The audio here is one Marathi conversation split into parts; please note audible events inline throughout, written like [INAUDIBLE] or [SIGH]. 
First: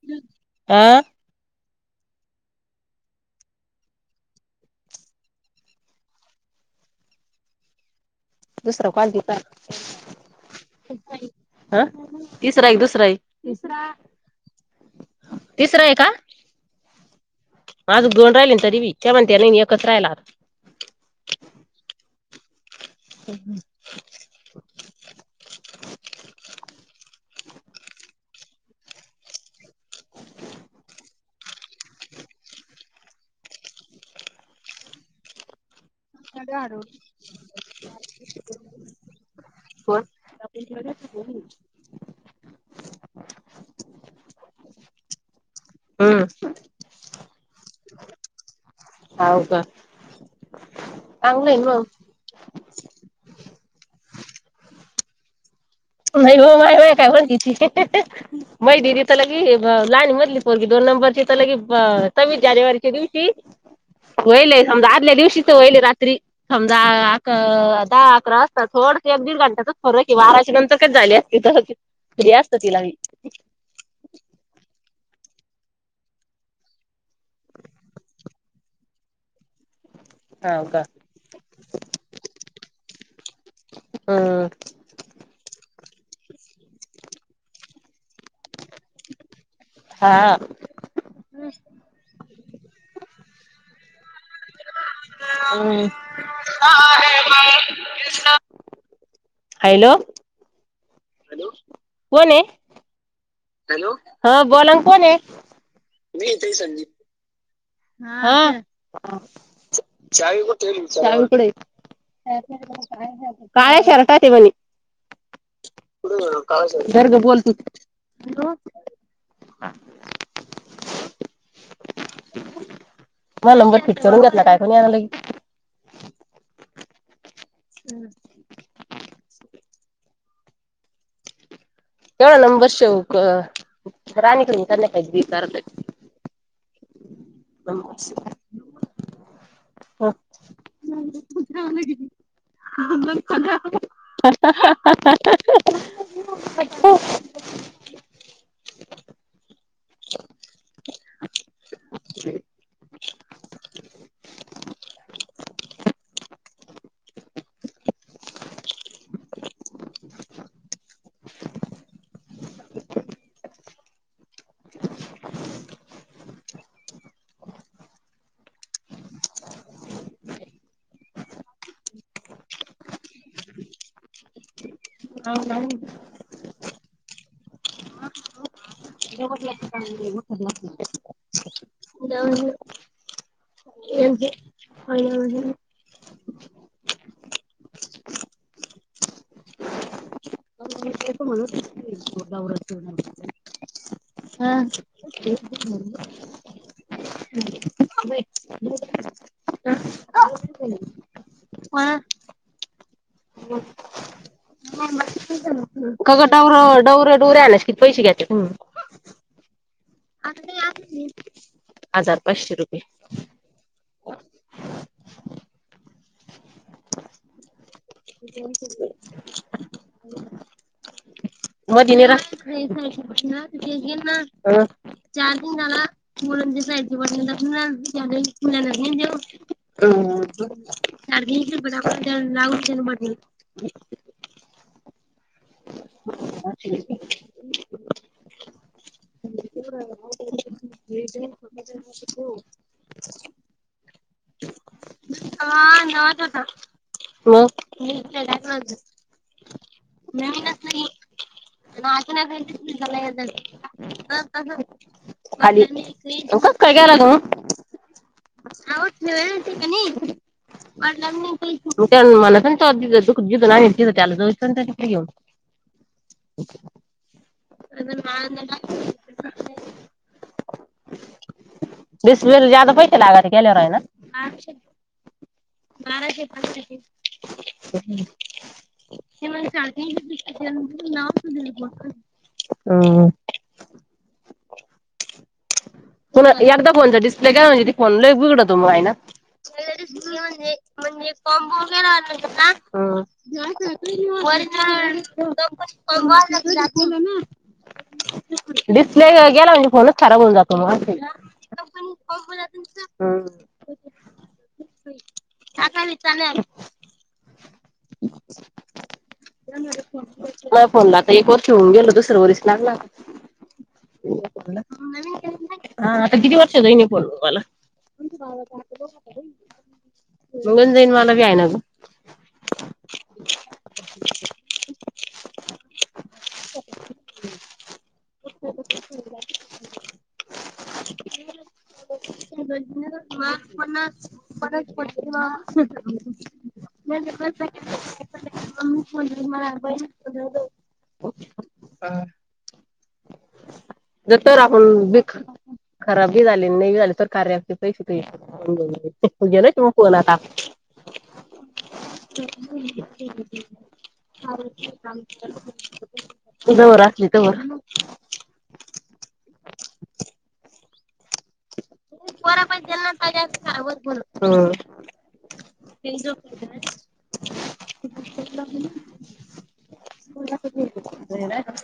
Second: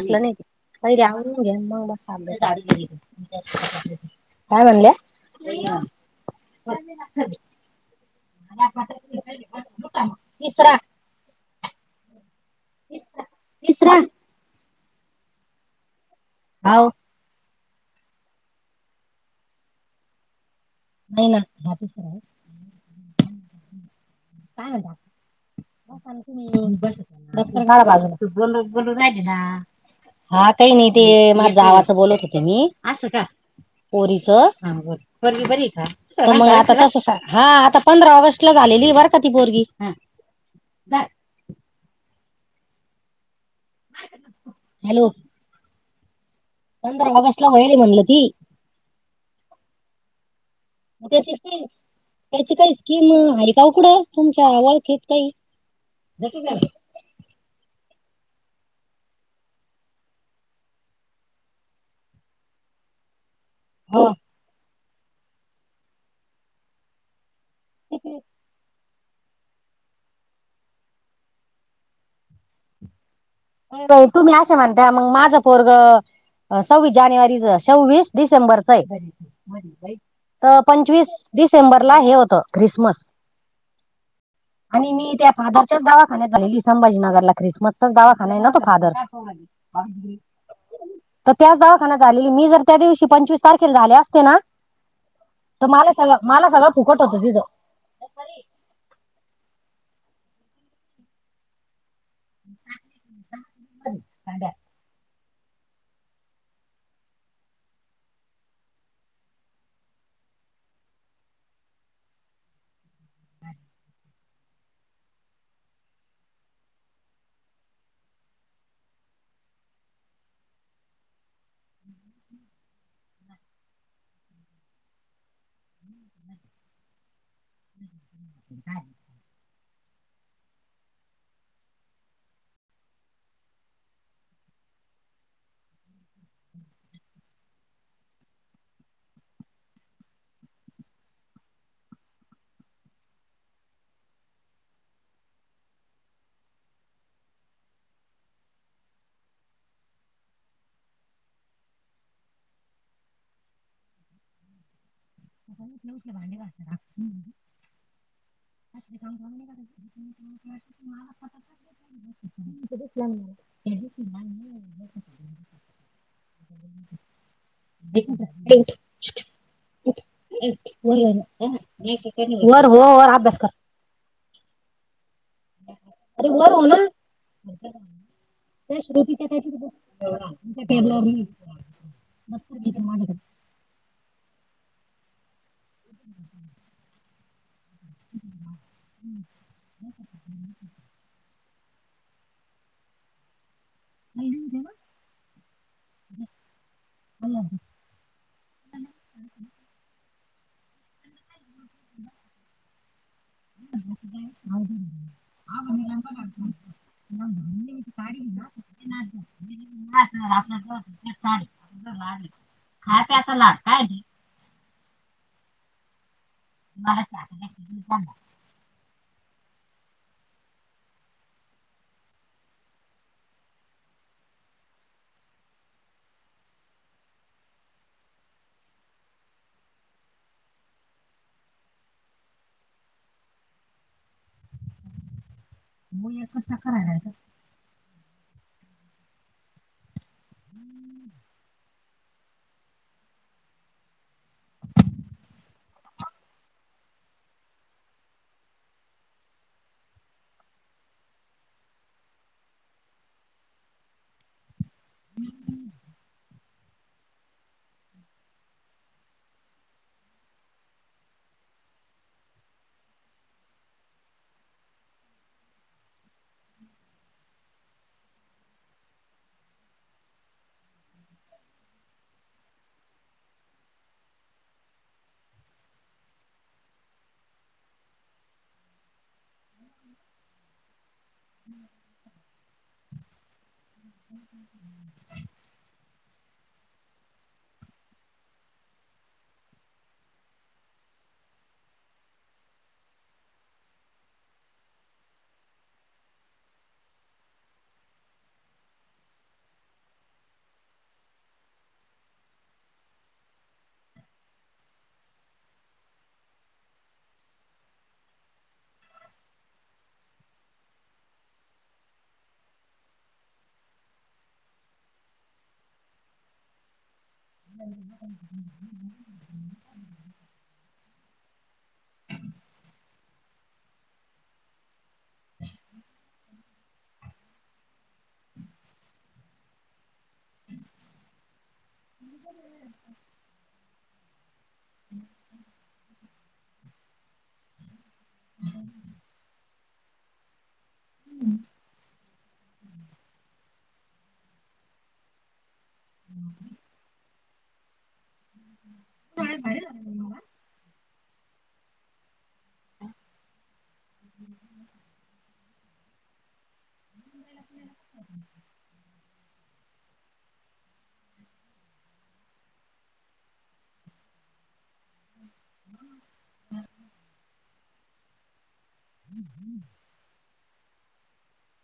असलं नाही काई आ पहिलं आवरून घ्या अन म बाकि काय म्हणल्या? [UNINTELLIGIBLE] दुसरा कॉल तिचा. तिसरा हा तिसराय कि दुसराय तिसरा. तिसरा आहे का? हाव. माझ दोन राहिले ना तरी बी ते म्हणते नाही एकचं राहिला आता. नाही ना भातचं करा न. हं. काय हालता? लोकान तुम्ही दप्तर काडा बाजूला तू बोलू बोलू राहिली ना. हा ताई मी ते माझ जावाचं बोलत होते मी. पोरीचं हा बोल पोरगी बरीय का? तर मग आता तस सा हा आता पंधरा ऑगस्ट ला झालेलीय बर कोण आपण तिला द्यायचं काय नाई. हॅलो. हम्म. पंधरा ऑगस्ट ला होइल म्हणलं ती. हाव का जसे चांगलं आहे की. मग त्याची काही स्कीम आहे का ओ कुठ तुमच्या वळखेत काही. बाई नाही ओ माय माय काय म्हणली ती अ हं हं हं. माई दिदी तर लगी ब लहानी मधली पोरगी दोन नंबरची तर लगी सव्वीस जानेवारीच्या दिवशी हो. होईले समजा आदल्या दिवशी तर होईले रात्री समजा अक दहा अकरा वाजता सोड. एक दिड घंटाचाच फरक आहे बाराच्या नंतरच झाली असती तर फ्री असतं तिला बी. नाही तुम्ही असे म्हणताय मंग माझं पोरग अ सव्वीस जानेवारीच सव्वीस डिसेंबरच आहे. त हाव का पंचवीस डिसेंबरला हे होतं ख्रिसमस. हम्म आणि मी त्या फादरच्याच दवाखान्यात झालेली संभाजीनगरला ख्रिसमसचाच दवाखाना आहे ना तो फादर. हा [UNINTELLIGIBLE] त्याच दवाखान्यात झालेले मी जर त्या दिवशी पंचवीस तारखेला झाले असते ना. तर हम्म माला सांगा माला मला सर्व फुकट होतं तिथं. [UNINTELLIGIBLE] हॅलो. कोण आहे? हॅलो हा बोलानं कोणयं? मी येत संंदीप. हा हा. चा चावी कुठे ठेवली विचारावा चावी कुठयं? काळ्या शर्टात आहे म्हणे. कुठ गेला काळा धर गं बोल तुच हॅलो. मा नंबर फिट करून घेतला काय कोणी यान लगी. [INAUDIBLE] झाले. एवढा नंबर सेव कर राणीकडनं कर ना कई बि करा [UNINTELLIGIBLE] हा [UNINTELLIGIBLE] दोन दोन खाल्यावर मग हा हा हा हा. अ. [INAUDIBLE] [INAUDIBLE] [INAUDIBLE] [INAUDIBLE] [UNINTELLIGIBLE] [UNINTELLIGIBLE] [UNINTELLIGIBLE] नर हो वर अभ्यास कर. [UNINTELLIGIBLE] अरे वर हो ना. [UNINTELLIGIBLE] [UNINTELLIGIBLE] [INAUDIBLE] [INAUDIBLE] [UNINTELLIGIBLE] हा. [UNINTELLIGIBLE] नाही, नाही, नाही, मला वाटलं [UNINTELLIGIBLE] ह [INAUDIBLE] [UNINTELLIGIBLE] का गं काढतो. डवरंडवरं लंबा. डोऱ्या आल्यास कि म्हणजे ती पैशे साडी घ्यायचे. [UNINTELLIGIBLE] हजार पाचशे रुपये. खा आता लाडका आहे. [UNINTELLIGIBLE] [UNINTELLIGIBLE] [UNINTELLIGIBLE] [UNINTELLIGIBLE] [UNINTELLIGIBLE] [UNINTELLIGIBLE] [UNINTELLIGIBLE] कसा मग करायलायचा? [UNINTELLIGIBLE] हो. [UNINTELLIGIBLE] नावीनच नाही ना. [UNINTELLIGIBLE] [UNINTELLIGIBLE] [UNINTELLIGIBLE] [UNINTELLIGIBLE] [INAUDIBLE] [UNINTELLIGIBLE] डिस्प्लेला जादा पैशे लाग गेल्यावर आहे ना. बाराशे पाच टके. [UNINTELLIGIBLE] [UNINTELLIGIBLE] [INAUDIBLE] पुन्हा एकदा फोनचा डिस्प्ले गेला म्हणजे ते फोन लई बिघडतो मग आहे ना. [UNINTELLIGIBLE] [UNINTELLIGIBLE] डिस्प्ले गेला म्हणजे फोन खराब होऊन जातो [INAUDIBLE] हम्म. [INAUDIBLE] असा बी चालेल. नाही फोनला आता एक वर्ष होऊन गेल दुसर्या वर्ष लागला. हा आता किती वर्ष जाईन हे फोन लो. [UNINTELLIGIBLE] जाईन मला बी यायना गं. हम् [UNINTELLIGIBLE] [UNINTELLIGIBLE] [UNINTELLIGIBLE] जर तर आपण बी ख खराबी झाली नाही झाली तर कार्य ऐप [UNINTELLIGIBLE] गेलंय कॉल आता. [UNINTELLIGIBLE] तुझा वर असली तेव्हा [UNINTELLIGIBLE] हा. [INAUDIBLE] [UNINTELLIGIBLE] [UNINTELLIGIBLE]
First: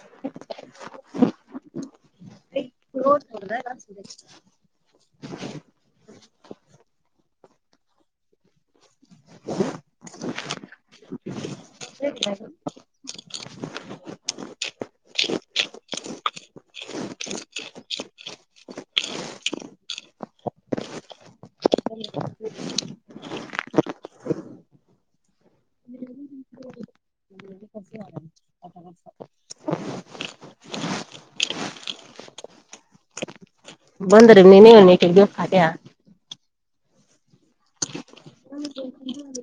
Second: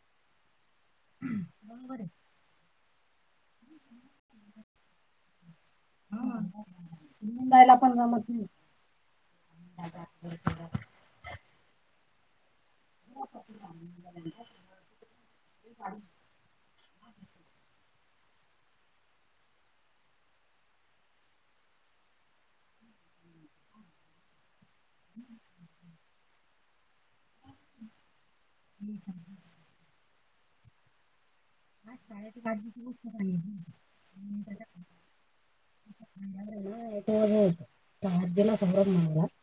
बोरबर आहे. [INAUDIBLE] [INAUDIBLE] जायला पण गमत नाही. [INAUDIBLE] [UNINTELLIGIBLE] [UNINTELLIGIBLE] [INAUDIBLE] ह हा. [UNINTELLIGIBLE] [UNINTELLIGIBLE] [UNINTELLIGIBLE]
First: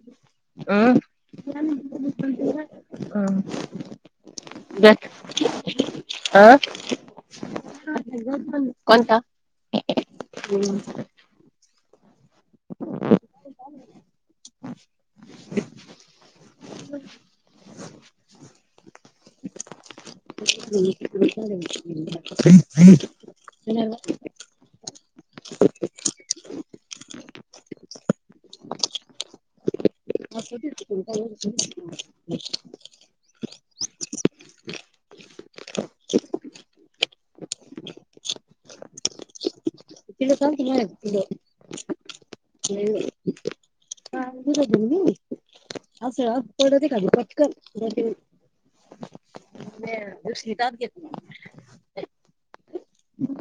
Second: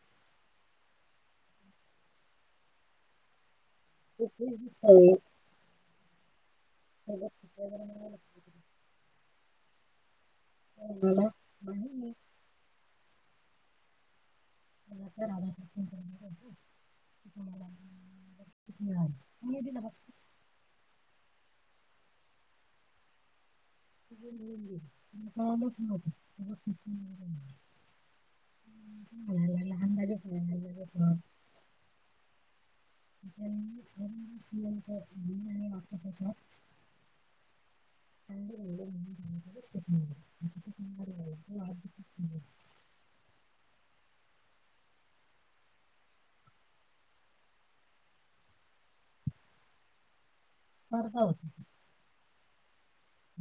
तू खूप दिसतोय सोबत चित्रकला [UNINTELLIGIBLE] [UNINTELLIGIBLE] कोणता बोला [UNINTELLIGIBLE] [INAUDIBLE] [INAUDIBLE] [UNINTELLIGIBLE] [INAUDIBLE] कामच नव्हतं. [INAUDIBLE] म्हणाला लहान राजे सयाजी राजे सर [UNINTELLIGIBLE] [INAUDIBLE] [INAUDIBLE] सुंदर मिळाले [UNINTELLIGIBLE] तो आज बक्षीस मिळाले [UNINTELLIGIBLE] उदया देईन मी. असं तेवढं ते खाली पक्कन. [UNINTELLIGIBLE] हेव शितात घेत म. स्पर्धा होती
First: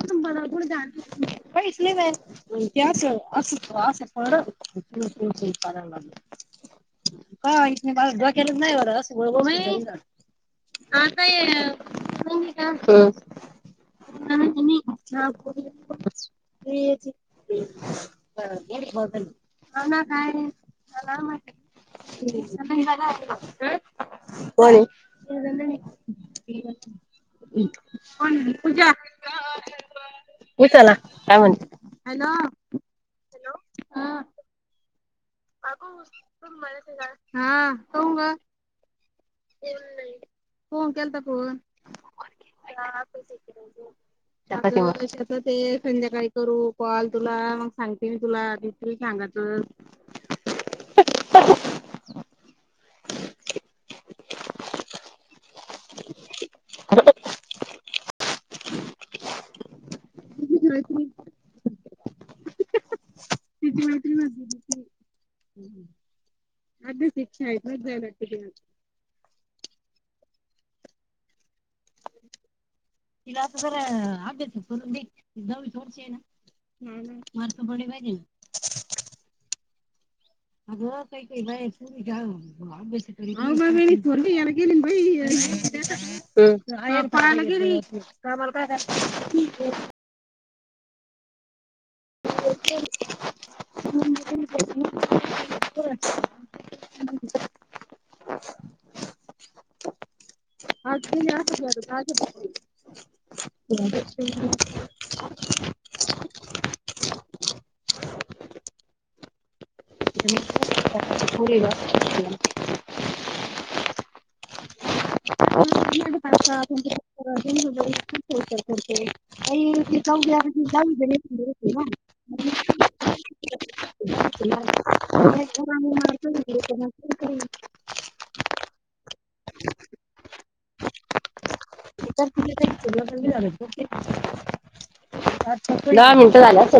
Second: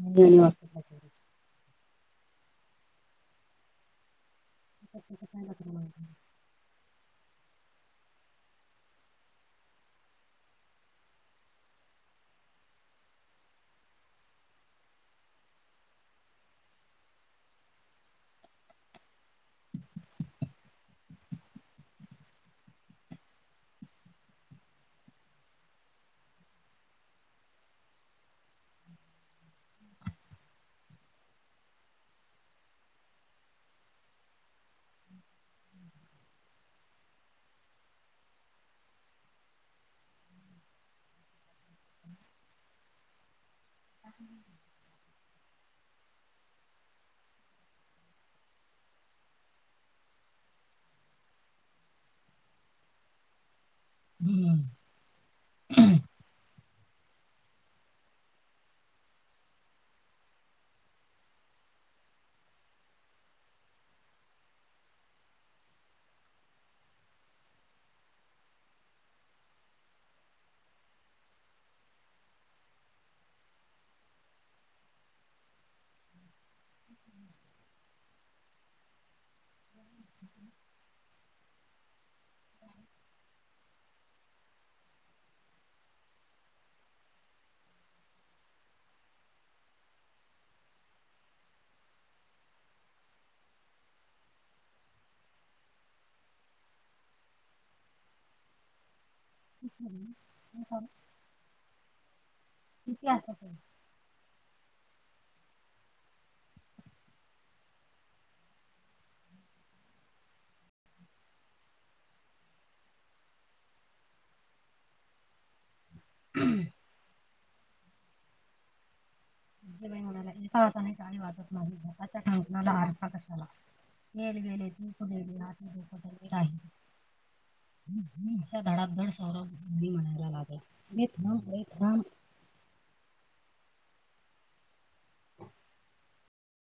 ज्ञानी आणि [UNINTELLIGIBLE] [UNINTELLIGIBLE] का [UNINTELLIGIBLE] केलेच वाक्यप्रचाराची प्रत्येकाचा पहिला क्रमांक ना एवढं असं वळवळ मय हा काय [UNINTELLIGIBLE] का? [UNINTELLIGIBLE] ह. एवढी खोजनं हाव ना काय झाला म. [UNINTELLIGIBLE] [UNINTELLIGIBLE] कोण ही पूजा. हेच आहे ना काय म्हणते हॅलो. कोण केलता फोन? [INAUDIBLE] [INAUDIBLE] [UNINTELLIGIBLE] ते संध्याकाळी करू कॉल तुला मंग सांगते मी तुला दितील सांगायच. [INAUDIBLE] [UNINTELLIGIBLE] [INAUDIBLE] शाळेत मग जाय लागते त्याला. [INAUDIBLE] तीला आता जरा अभ्यास बी [UNINTELLIGIBLE] दहावीची वर्षी आहे ना मार्क पडले पाहिजे ना. अगं काय केलाय तुनी घ्या म्हणे. [UNINTELLIGIBLE] [UNINTELLIGIBLE] हा होते ना. [INAUDIBLE] किती असतात [UNINTELLIGIBLE] [UNINTELLIGIBLE] [UNINTELLIGIBLE] [UNINTELLIGIBLE] [UNINTELLIGIBLE] विजयबाई म्हणाल्या, एका हाताने टाळी वाजत [UNINTELLIGIBLE] [UNINTELLIGIBLE] आरसा कशाला? येल गेले, तूप गेली, हाती दुपटली राहिली. [UNINTELLIGIBLE] धडाधड सौरवनी म्हणायला लागला रे थांब रे थांब [UNINTELLIGIBLE] दहा मिंट झाला असेल.